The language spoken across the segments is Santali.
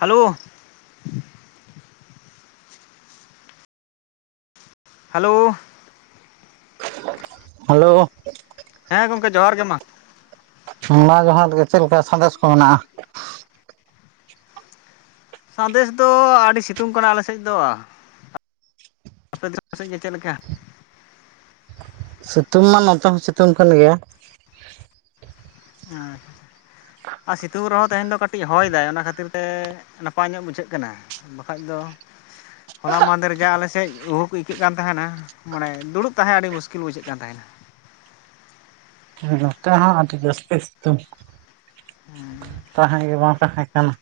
ᱦᱮᱞᱳ ᱦᱮᱞᱳ ᱦᱮᱞᱳ ᱦᱮᱸ ᱜᱚᱢᱠᱮ ᱡᱚᱦᱟᱨ ᱜᱮ ᱢᱟ ᱢᱟ ᱡᱚᱦᱟᱨ ᱜᱮ ᱪᱮᱫ ᱞᱮᱠᱟ ᱥᱟᱸᱫᱮᱥ ᱠᱚ ᱢᱮᱱᱟᱜᱼᱟ ᱥᱟᱸᱫᱮᱥ ᱫᱚ ᱟᱹᱰᱤ ᱥᱤᱛᱩᱝ ᱠᱟᱱᱟ ᱟᱞᱮ ᱥᱮᱫ ᱫᱚ ᱟᱯᱮ ᱫᱤᱥᱚᱢ ᱥᱮᱫ ᱜᱮ ᱪᱮᱫ ᱞᱮᱠᱟ ᱥᱤᱛᱩᱝ ᱢᱟ ᱱᱚᱛᱮ ᱦᱚᱸ ᱥᱤᱛᱩᱝ ᱠᱟᱱ ᱜᱮᱭᱟ [unintelligible] ᱟᱨ ᱥᱤᱛᱩᱝ ᱨᱮᱦᱚᱸ ᱛᱮᱦᱮᱧ ᱫᱚ ᱠᱟᱹᱴᱤᱡ ᱦᱚᱭ ᱫᱟᱭ ᱚᱱᱟ ᱠᱷᱟᱹᱛᱤᱨ ᱛᱮ ᱱᱟᱯᱟᱭ ᱧᱚᱜ ᱵᱩᱡᱷᱟᱹᱜ ᱠᱟᱱᱟ ᱵᱟᱠᱷᱟᱡ ᱫᱚ ᱦᱳᱞᱟ ᱢᱟᱦᱫᱮᱨ ᱡᱟ ᱟᱞᱮ ᱥᱮᱫ ᱩᱦᱩᱜ ᱟᱹᱭᱠᱟᱹᱜ ᱠᱟᱱ ᱛᱟᱦᱮᱱᱟ ᱢᱟᱱᱮ ᱫᱩᱲᱩᱵ ᱛᱟᱦᱮᱸ ᱟᱹᱰᱤ ᱢᱩᱥᱠᱤᱞ ᱵᱩᱡᱷᱟᱹᱜ ᱠᱟᱱ ᱛᱟᱦᱮ ᱱᱟ ᱦᱮ ᱱᱚᱛᱮ ᱦᱚᱸ ᱟᱹᱰᱤ ᱡᱟᱹᱥᱛᱤ ᱥᱤᱛᱩᱝ ᱛᱟᱦᱮᱸ ᱜᱮ ᱵᱟᱝ ᱛᱟᱦᱮᱸ ᱠᱟᱱᱟ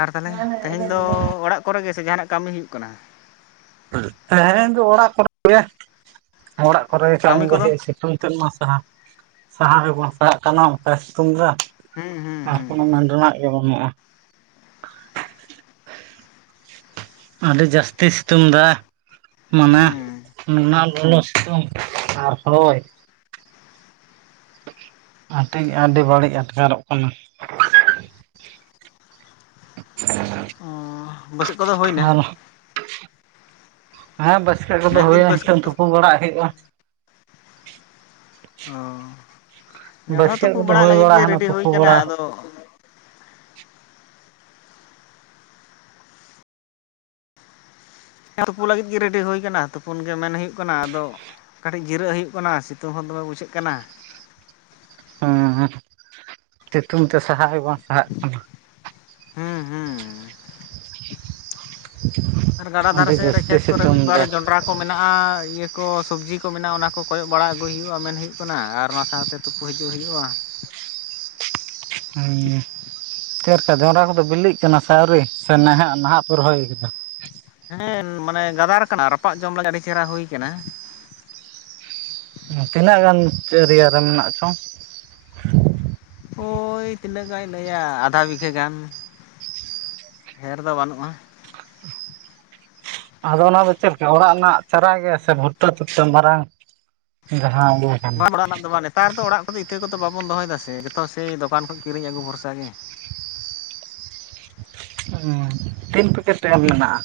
ᱟᱨ ᱛᱟᱦᱚᱞᱮ ᱛᱮᱦᱮᱧ ᱫᱚ ᱚᱲᱟᱜ ᱠᱚᱨᱮ ᱜᱮ ᱥᱮ ᱡᱟᱦᱟ ᱱᱟᱜ ᱠᱟᱹᱢᱤ ᱦᱩᱭᱩᱜ ᱠᱟᱱᱟ ᱦᱮᱸ ᱛᱮᱦᱮᱧ ᱫᱚ ᱚᱲᱟᱜ ᱠᱚᱨᱮ ᱜᱮ ᱚᱲᱟᱜ ᱠᱚᱨᱮ ᱜᱮ ᱠᱟ. ᱠᱟᱹᱢᱤ ᱢᱤ ᱠᱚᱫᱚ ᱥᱤᱛᱩᱝ ᱥᱤᱛᱩᱝ ᱢᱟ ᱥᱟᱦᱟᱣ ᱜᱮ ᱵᱟᱝ ᱥᱟᱦᱟᱜ ᱠᱟᱱᱟ ᱚᱱᱠᱟᱭ ᱥᱤᱛᱩᱝ ᱮᱫᱟ ᱦᱩᱸ ᱦᱩᱸ ᱟᱨ ᱦᱩᱸ ᱠᱚᱱᱳ ᱢᱮᱱ ᱨᱮᱱᱟᱜ ᱜᱮ ᱵᱟᱹᱱᱩᱜᱼᱟ ᱟᱹᱰᱤ ᱡᱟᱹᱥᱛᱤ ᱥᱤᱛᱩᱝ ᱫᱟ ᱢᱟᱱᱮ ᱦᱩᱸ ᱱᱚᱭᱟ ᱞᱚᱞᱚ ᱥᱤᱛᱩᱝ ᱟᱨ ᱦᱳᱭ ᱟᱴᱤ ᱟᱹᱰᱤ ᱵᱟᱹᱲᱤᱡ ᱟᱴᱠᱟᱨᱚᱜ ᱠᱟᱱᱟ [inaudible] ᱵᱟ. ᱛ ᱥᱮᱫ ᱠᱚᱫᱚ ᱦᱳᱭ ᱟᱨ ᱟᱨ ᱵᱟ. ᱥᱠᱟᱹᱜ ᱠᱚᱫᱚ ᱢᱮᱱᱫᱟᱹᱧ ᱦᱩᱭᱱᱟ ᱵᱟᱹᱥᱠᱟᱹ ᱱᱤᱛᱚᱜ ᱠᱚᱫᱚ ᱛᱩᱯᱩ ᱵᱟᱲᱟᱜ ᱦᱩᱭᱩᱜᱼᱟ ᱚ ᱱᱮᱰ ᱦᱚᱸ ᱵᱟᱹᱥᱟᱹ ᱛᱩᱯᱩ ᱠᱚᱫᱚ ᱵᱟᱲᱟᱜ ᱦᱩᱭ ᱞᱟᱹᱜᱤᱫ ᱜᱮ ᱵᱟᱲᱟᱦᱟᱱᱟ ᱨᱮᱰᱤ ᱦᱩᱭ ᱛᱩᱯᱩ ᱠᱟᱱᱟ ᱵᱟᱲᱟ ᱟᱫᱚ ᱦᱮ ᱛᱩᱯᱩ ᱞᱟᱹᱜᱤᱫ ᱜᱮ ᱨᱮᱰᱤ ᱦᱩᱭ ᱠᱟᱱᱟ ᱛᱩᱯᱩᱱ ᱜᱮ ᱢᱮᱱ ᱦᱩᱭᱩᱜ ᱠᱟᱱᱟ ᱟᱫᱚ ᱠᱟᱹᱴᱤᱡ ᱡᱤᱨᱟᱹᱜ ᱦᱩᱭᱩᱜ ᱠᱟᱱᱟ ᱥᱤᱛᱩᱝ ᱦᱚᱸ ᱫᱚᱢᱮ ᱵᱩᱡᱷᱟᱹᱜ ᱠᱟᱱᱟ ᱦᱮᱸ ᱦᱮᱸᱥᱤᱛᱩᱝ ᱛᱮ ᱥᱟᱦᱟᱣ ᱜᱮ ᱵᱟᱝ ᱥᱟᱦᱟᱜ ᱠᱟᱱᱟ ᱦᱩᱸ ᱦᱩᱸ [inaudible] ᱟᱨ ᱜᱟᱰᱟ ᱫᱷᱟᱨᱮ ᱟᱹᱰᱤ ᱥᱮᱫ ᱨᱮ ᱡᱟᱹᱥᱛᱤ ᱠᱷᱮᱛ ᱠᱚᱨᱮ ᱥᱤᱛᱩᱝ ᱢᱤᱫ ᱵᱟᱨ ᱫᱟᱭ ᱡᱚᱸᱰᱨᱟ ᱠᱚ ᱢᱮᱱᱟᱜᱼᱟ ᱤᱭᱟᱹ ᱠᱚ ᱥᱚᱵᱡᱤ ᱠᱚ ᱢᱮᱱᱟᱜᱼᱟ ᱚᱱᱟ ᱠᱚ ᱠᱚᱭᱚᱜ ᱵᱟᱲᱟ ᱟᱹᱜᱩᱭ ᱦᱩᱭᱩᱜᱼᱟ ᱢᱮᱱ ᱦᱩᱭᱩᱜ ᱠᱟᱱᱟ ᱟᱨ ᱚᱱᱟ ᱥᱟᱶ ᱛᱮ ᱛᱩᱯᱩ ᱦᱤᱡᱩᱜ ᱦᱩᱭᱩᱜᱼᱟ ᱦᱩᱸ ᱪᱮᱫ ᱞᱮᱠᱟ ᱡᱚᱱᱰᱨᱟ ᱠᱚᱫᱚ ᱵᱤᱞᱤᱜ ᱠᱟᱱᱟ ᱥᱮ ᱟᱣᱨᱤ ᱥᱮ ᱱᱟᱦᱟᱜ ᱱᱟᱦᱟᱜ ᱯᱮ ᱨᱚᱦᱚᱭ ᱠᱟᱫᱟ ᱦᱮᱸ ᱢᱟᱱᱮ ᱜᱟᱫᱟᱨ ᱠᱟᱱᱟ ᱨᱟᱯᱟᱜ ᱡᱚᱢ ᱞᱟᱹᱜᱤᱫ ᱟᱹᱰᱤ ᱪᱮᱦᱨᱟ ᱦᱩᱭ ᱠᱟᱱᱟ ᱛᱤᱱᱟᱹᱜ ᱜᱟᱱ ᱮᱨᱤᱭᱟ ᱨᱮ ᱢᱮᱱᱟᱜ ᱪᱚᱝ ᱳᱭ ᱛᱤᱱᱟᱹᱜ ᱜᱟᱱ ᱞᱟᱹᱭᱟ ᱟᱫᱷᱟ ᱵᱤᱜᱷᱟᱹ ᱜᱟᱱ ᱰᱷᱮᱨ ᱫᱚ ᱵᱟᱹᱱᱩᱜᱼᱟ ᱟᱫᱚ ᱚᱱᱟ ᱫᱚ ᱪᱮᱫ ᱞᱮᱠᱟ ᱚᱲᱟᱜ ᱨᱮᱱᱟᱜ ᱪᱟᱨᱟ ᱜᱮ ᱥᱮ ᱵᱷᱩᱨᱛᱟᱹ ᱛᱩᱨᱛᱟᱹ ᱢᱟᱨᱟᱝ ᱡᱟᱦᱟᱸ ᱤᱭᱟᱹ ᱠᱟᱱᱟ ᱵᱟᱝ ᱚᱲᱟᱜ ᱨᱮᱱᱟᱜ ᱫᱚ ᱵᱟᱝ ᱱᱮᱛᱟᱨ ᱫᱚ ᱚᱲᱟᱜ ᱠᱚ ᱫᱚ ᱤᱛᱟᱹ ᱠᱚ ᱫᱚ ᱵᱟᱵᱚᱱ ᱫᱚᱦᱚᱭ ᱫᱟ ᱥᱮ ᱡᱚᱛᱚ ᱥᱮᱭ ᱫᱚᱠᱟᱱ ᱠᱷᱚᱱ ᱠᱤᱨᱤᱧ ᱟᱹᱜᱩ ᱵᱷᱚᱨᱥᱟ ᱜᱮ ᱛᱤᱱ ᱯᱮᱠᱮᱴ [unintelligible] ᱢᱮᱱᱟᱜᱼᱟ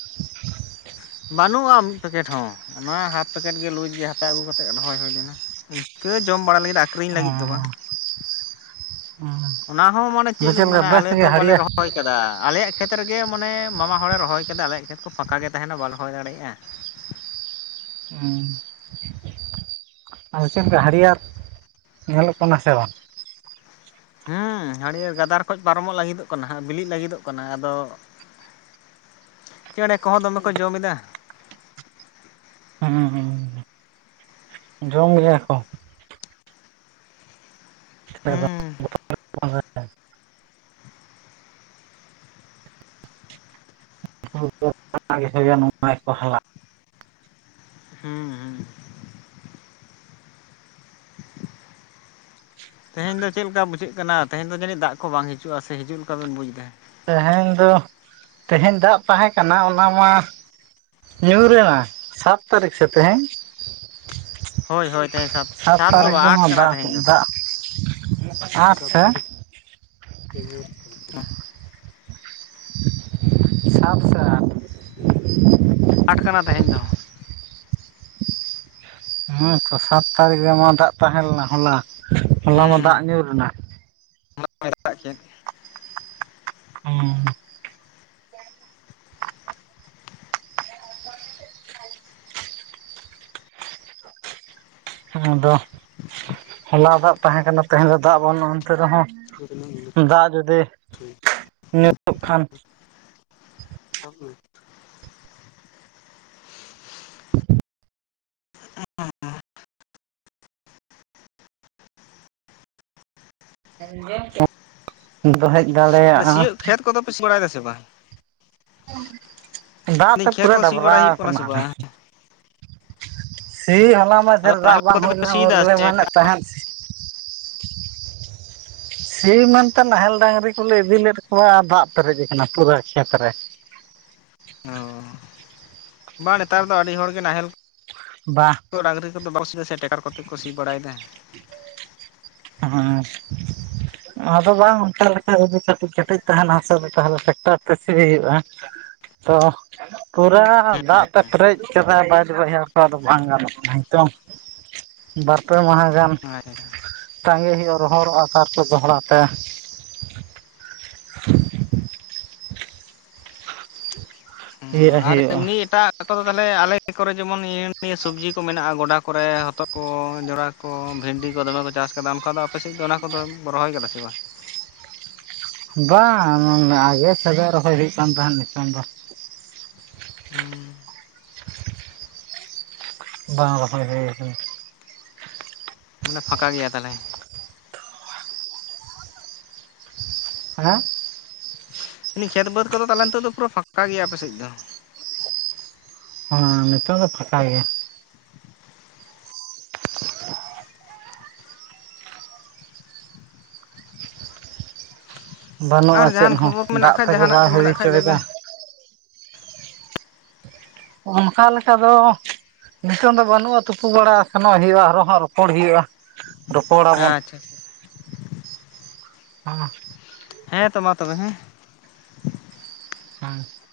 ᱵᱟᱹᱱᱩᱜᱼᱟ ᱢᱤᱫ ᱯᱮᱠᱮᱴ ᱦᱚᱸ ᱚᱱᱟ ᱦᱟᱯ ᱯᱮᱠᱮᱴ ᱜᱮ ᱞᱩᱡ ᱜᱮ ᱦᱟᱛᱟᱣ ᱟᱹᱜᱩ ᱠᱟᱛᱮᱫ ᱨᱚᱦᱚᱭ ᱦᱩᱭ ᱞᱮᱱᱟ ᱤᱱᱠᱟᱹ ᱡᱚᱢ ᱵᱟᱲᱟ ᱞᱟᱹᱜᱤᱫ ᱟᱠᱷᱨᱤᱧ ᱞᱟᱹᱜᱤᱫ ᱫᱚ ᱵᱟ ᱦᱩᱸ ᱚᱱᱟ ᱦᱚᱸ ᱢᱟᱱᱮ ᱟᱫᱚ ᱪᱮᱫ ᱞᱤᱧ ᱞᱮᱠᱟ ᱢᱮᱱᱟ ᱵᱮᱥ ᱟᱞᱮ ᱜᱮ ᱫᱚ ᱵᱟᱞᱮ ᱦᱟᱹᱨᱭᱟᱹᱲ ᱨᱚᱦᱚᱭ ᱨᱚᱦᱚᱭ ᱠᱟᱫᱟ ᱟᱞᱮᱭᱟᱜ ᱠᱷᱮᱛ ᱨᱮᱜᱮ ᱢᱟᱱᱮ ᱢᱟᱢᱟ ᱦᱚᱲᱮ ᱨᱚᱦᱚᱭ ᱠᱟᱫᱟ ᱟᱞᱮᱭᱟᱜ ᱠᱷᱮᱛ ᱠᱚ ᱯᱷᱟᱸᱠᱟ ᱜᱮ ᱛᱟᱦᱮ ᱱᱟ ᱵᱟᱞ ᱨᱚ ᱦᱳᱭ ᱟᱲᱮᱭᱟᱜᱼᱟ ᱦᱮᱸ ᱟᱫᱚ ᱪᱮᱫᱠᱟ ᱦᱟᱹᱨᱭᱟᱹᱨ ᱧᱮᱞᱚᱜ ᱠᱟᱱᱟ ᱥᱮ ᱵᱟᱝ ᱦᱮᱸ ᱦᱟ. ᱨᱭᱟ. ᱨ ᱜᱟᱫᱟᱨ ᱠᱷᱚᱱ ᱯᱟᱨᱚᱢᱚᱜ ᱞᱟᱹᱜᱤ ᱫᱚᱜ ᱠᱟᱱᱟ ᱵᱤᱞᱤᱜ ᱞᱟᱹᱜᱤ ᱫᱚᱜ ᱠᱟᱱᱟ ᱟᱫᱚ ᱪᱮᱬᱮ ᱠᱚᱦᱚ ᱫᱚᱢᱮ ᱠᱚ ᱡᱚᱢ ᱮᱫᱟ ᱦᱩᱸ ᱦᱩᱸ ᱡᱚᱢ ᱜᱮᱭᱟ ᱠᱚ ᱪᱮᱫᱟᱜ ᱵᱟᱝ ᱦᱮᱸ [unintelligible] ᱱᱚᱝᱠᱟᱭ ᱵᱟᱦᱟᱞᱟ ᱦᱩᱸ ᱦᱩᱸ ᱛᱮᱦᱮᱧ ᱫᱚ ᱪᱮᱫ ᱞᱮᱠᱟ ᱵᱩᱡᱷᱟᱹᱜ ᱠᱟᱱᱟ ᱛᱮᱦᱮᱧ ᱫᱚ ᱡᱟᱹᱱᱤᱡ ᱫᱟᱜ ᱠᱚ ᱵᱟᱝ ᱦᱤᱡᱩᱜᱼᱟ ᱥᱮ ᱦᱤᱡᱩᱜ ᱞᱮᱠᱟ ᱵᱮᱱ ᱵᱩᱡᱽ ᱮᱫᱟ ᱛᱮᱦᱮᱧ ᱫᱚ ᱛᱮᱦᱮᱧ ᱫᱟᱜ ᱛᱟᱦᱮᱸ ᱠᱟᱱᱟ ᱚᱱᱟ ᱢᱟ ᱧᱩᱨᱮᱱᱟ ᱥᱟᱛ ᱛᱟᱹᱨᱤᱠᱷ ᱥᱮ ᱛᱮᱦᱮᱸᱧ ᱦᱳᱭ ᱦᱳᱭ ᱛᱮᱦᱮᱧ ᱥᱟᱛ ᱛᱟᱹᱨᱤᱠᱷ ᱵᱟᱝ ᱫᱚ ᱟᱴ ᱠᱟᱱᱟ ᱫᱟᱜ ᱫᱟᱜ ᱟᱴ ᱥᱟᱛ ᱥᱮ ᱛᱟᱨᱤᱠ ᱦᱤᱡᱩᱜ [unintelligible] ᱥᱟᱛ ᱥᱟᱴ ᱟᱴ ᱠᱟᱱᱟ ᱛᱮᱦᱮᱧ ᱫᱚ ᱩᱱᱟᱜ ᱛᱚ ᱥᱟᱛ ᱛᱟᱹᱨᱤᱠᱷ ᱨᱮᱢᱟ ᱫᱟᱜ ᱛᱟᱦᱮᱸ ᱞᱮᱱᱟ ᱦᱚᱞᱟ ᱦᱚᱞᱟ ᱢᱟ ᱦᱮᱸ ᱫᱟᱜ ᱧᱩᱨ ᱮᱱᱟ [unintelligible] [unintelligible] [inaudible] ᱟᱫᱚ ᱦᱚᱞᱟ ᱫᱟᱜ ᱛᱟᱦᱮᱸ ᱠᱟᱱᱟ ᱛᱟᱦᱮᱸᱦᱮ ᱫᱚ ᱫᱟᱜ ᱵᱟᱹᱱᱩᱜᱼᱟ ᱮᱱᱛᱮ ᱨᱮᱦᱚᱸ ᱫᱟᱜ ᱡᱩᱫᱤ ᱧᱩᱨᱩᱜ ᱠᱷᱟᱱ ᱥᱟᱵ ᱢᱮ [inaudible] ᱫᱚ ᱦᱮᱡ ᱫᱟᱱᱟᱟᱲᱮ ᱥᱤᱭᱳᱜ ᱠᱷᱮᱛ ᱠᱚᱫᱚᱯᱮ ᱥᱤ ᱵᱟᱲᱟᱭᱮᱫᱟ ᱥᱮ ᱵᱟᱝ ᱫᱟᱜ ᱢᱮᱱᱫᱟᱹᱧ ᱛᱮ ᱠᱷᱮᱛ ᱯᱩᱨᱟᱹ ᱠᱚ ᱥᱤ ᱰᱟᱵᱨᱟ ᱵᱟᱲᱟᱭ ᱦᱩᱭᱩᱜ ᱠᱟᱱᱟ ᱥᱮ ᱟᱠᱟᱱᱟ ᱵᱟᱝ? ᱥᱤ ᱦᱚᱞᱟ ᱟᱫᱚ ᱢᱟᱫᱷᱮᱨ ᱫᱟᱜ ᱱᱟᱦᱮᱞ ᱵᱟᱝ ᱠᱚᱛᱮ ᱯᱮ ᱦᱩᱭᱞᱮᱱᱟ ᱩᱱ ᱥᱤᱭᱮᱫᱟ ᱨᱮ ᱥᱮ ᱢᱮᱱᱮᱫ ᱛᱟᱦᱮᱱ ᱥᱤ ᱢᱮᱱᱛᱮ ᱱᱟᱦᱮᱞ ᱰᱟᱝᱨᱤ ᱠᱚᱞᱮ ᱤᱫᱤ ᱞᱮᱫ ᱠᱚᱣᱟ ᱫᱟᱜ ᱯᱮᱨᱮᱡ ᱟᱠᱟᱱᱟ ᱯᱩᱨᱟᱹ ᱠᱷᱮᱛ ᱨᱮ ᱚ ᱵᱟᱝ ᱱᱮᱛᱟᱨ ᱫᱚ ᱟᱹᱰᱤ ᱦᱚᱲ ᱜᱮ ᱱᱟᱦᱮᱞ ᱵᱟᱜ ᱰᱟᱝᱨᱤ ᱠᱚᱫᱚ ᱵᱟᱠᱚ ᱥᱮ ᱮᱫᱟ ᱥᱮ ᱴᱮᱠᱟᱨ ᱠᱚᱛᱮ ᱠᱚ ᱥᱤ ᱵᱟᱲᱟᱭᱮᱫᱟ [unintelligible] ᱟᱫᱚ ᱵᱟᱝ ᱚᱱᱠᱟ ᱞᱮᱠᱟ ᱡᱩᱫᱤ ᱠᱮᱹᱴᱮᱡ ᱛᱟᱦᱮᱱᱟ ᱦᱤᱥᱟᱹᱵᱽ ᱛᱟᱦᱚᱞᱮ ᱴᱨᱟᱠᱴᱟᱨ ᱛᱮ ᱥᱤ ᱦᱩᱭᱩᱜᱼᱟ ᱛᱚ ᱯᱩᱨᱟᱹ ᱫᱟᱜ ᱛᱮ ᱯᱮᱨᱮᱡ ᱠᱮᱫᱟᱭ ᱯᱟᱪ ᱵᱟᱲᱭᱟ. ᱦᱟᱥᱟ ᱫᱚ ᱵᱟᱝ ᱜᱟᱱᱚᱜ ᱠᱟᱱᱪᱚᱝ ᱵᱟᱨᱯᱮ ᱢᱟᱦᱟ ᱜᱟᱱ [unintelligible] ᱛᱟᱸᱜᱮ ᱦᱳᱭᱳᱜᱼᱟ ᱨᱚᱦᱚᱨᱚᱜᱼᱟ ᱛᱟᱨᱯᱚᱨᱮ ᱫᱚᱦᱲᱟ ᱛᱮ [inaudible] ᱦᱳᱭᱳᱜᱼᱟ ᱦᱳᱭᱳᱜᱼᱟ ᱟᱠᱚ ᱫᱚ ᱛᱟᱦᱚᱞᱮ ᱟᱞᱮ ᱠᱚᱨᱮ ᱡᱮᱢᱚᱱ ᱤᱭᱟ ᱱᱤᱭᱟᱹ ᱥᱚᱵᱡᱤ ᱠᱚ ᱢᱮᱱᱟᱜᱼᱟ ᱜᱚᱰᱟ ᱠᱚᱨᱮ ᱦᱚᱛᱚᱛ ᱠᱚ ᱡᱚᱲᱟ ᱠᱚ ᱵᱷᱤᱱᱰᱤ ᱠᱚ ᱫᱚᱢᱮ ᱠᱚ ᱪᱟᱥ ᱟᱠᱟᱫᱟ ᱚᱱᱠᱟ ᱫᱚ ᱟᱯᱮ ᱥᱮᱫ ᱫᱚ ᱚᱱᱟ ᱠᱚᱫᱚ ᱨᱚᱦᱚᱭ ᱟᱠᱟᱫᱟ ᱥᱮ ᱵᱟᱝ ᱵᱟᱝ ᱜᱮ [unintelligible] ᱨᱚᱦᱚᱭ ᱦᱩᱭᱩᱜ ᱠᱟᱱ ᱛᱟᱦᱮᱸᱫ ᱱᱤᱛᱚᱝ ᱫᱚ ᱦᱩᱸ ᱵᱟᱝ ᱨᱚᱦᱚᱭ ᱦᱩᱭ ᱟᱠᱟᱱᱟ᱾ ᱢᱟᱱᱮ ᱯᱷᱟᱸᱠᱟ ᱜᱮᱭᱟ ᱛᱟᱞᱦᱮ ᱦᱟᱸ [unintelligible] ᱠᱷᱮᱛ ᱵᱟᱹᱫᱽ ᱠᱚᱫᱚ ᱛᱟᱦᱮ ᱱᱤᱛᱳᱜ ᱫᱚ ᱯᱩᱨᱟᱹ ᱯᱷᱟᱸᱠᱟ ᱜᱮᱭᱟ ᱟᱯᱮ ᱥᱮᱫ ᱫᱚ ᱦᱮᱸ ᱱᱤᱛᱚᱜ ᱫᱚ ᱯᱷᱟᱠᱟ ᱜᱮᱭᱟ ᱵᱟᱹᱱᱩᱜ-ᱟ ᱟᱨ ᱪᱮᱫ ᱡᱟᱦᱟᱱ ᱦᱚᱸ ᱠᱷᱚᱵᱚᱨ ᱠᱚ ᱫᱟᱜ ᱢᱮᱱᱟᱜ ᱠᱷᱟᱡ ᱛᱮᱜᱮ ᱡᱟᱦᱟᱱᱟᱜ ᱵᱟᱭ ᱠᱚ ᱦᱩᱭ ᱢᱮᱱᱟᱜ ᱠᱷᱟᱡ ᱦᱚᱪᱚᱭ ᱞᱟᱹᱭ ᱫᱟ ᱵᱮᱱ ᱚᱱᱠᱟ ᱞᱮᱠᱟ ᱫᱚ ᱱᱤᱛᱚᱝ ᱫᱚ ᱵᱟᱹᱱᱩᱜ-ᱟ ᱛᱩᱯᱩ ᱵᱟᱲᱟ ᱥᱮᱱᱚᱜ ᱦᱩᱭᱩᱜ-ᱟ ᱟᱨᱚ ᱦᱟᱸ ᱨᱚᱯᱚᱲ ᱦᱩᱭᱩᱜ-ᱟ ᱨᱚᱯᱚᱲᱟ ᱵᱚᱱ [unintelligible] ᱚᱻ ᱦᱮᱸ ᱛᱚ ᱢᱟ ᱛᱚᱵᱮ ᱦᱮᱸ [unintelligible]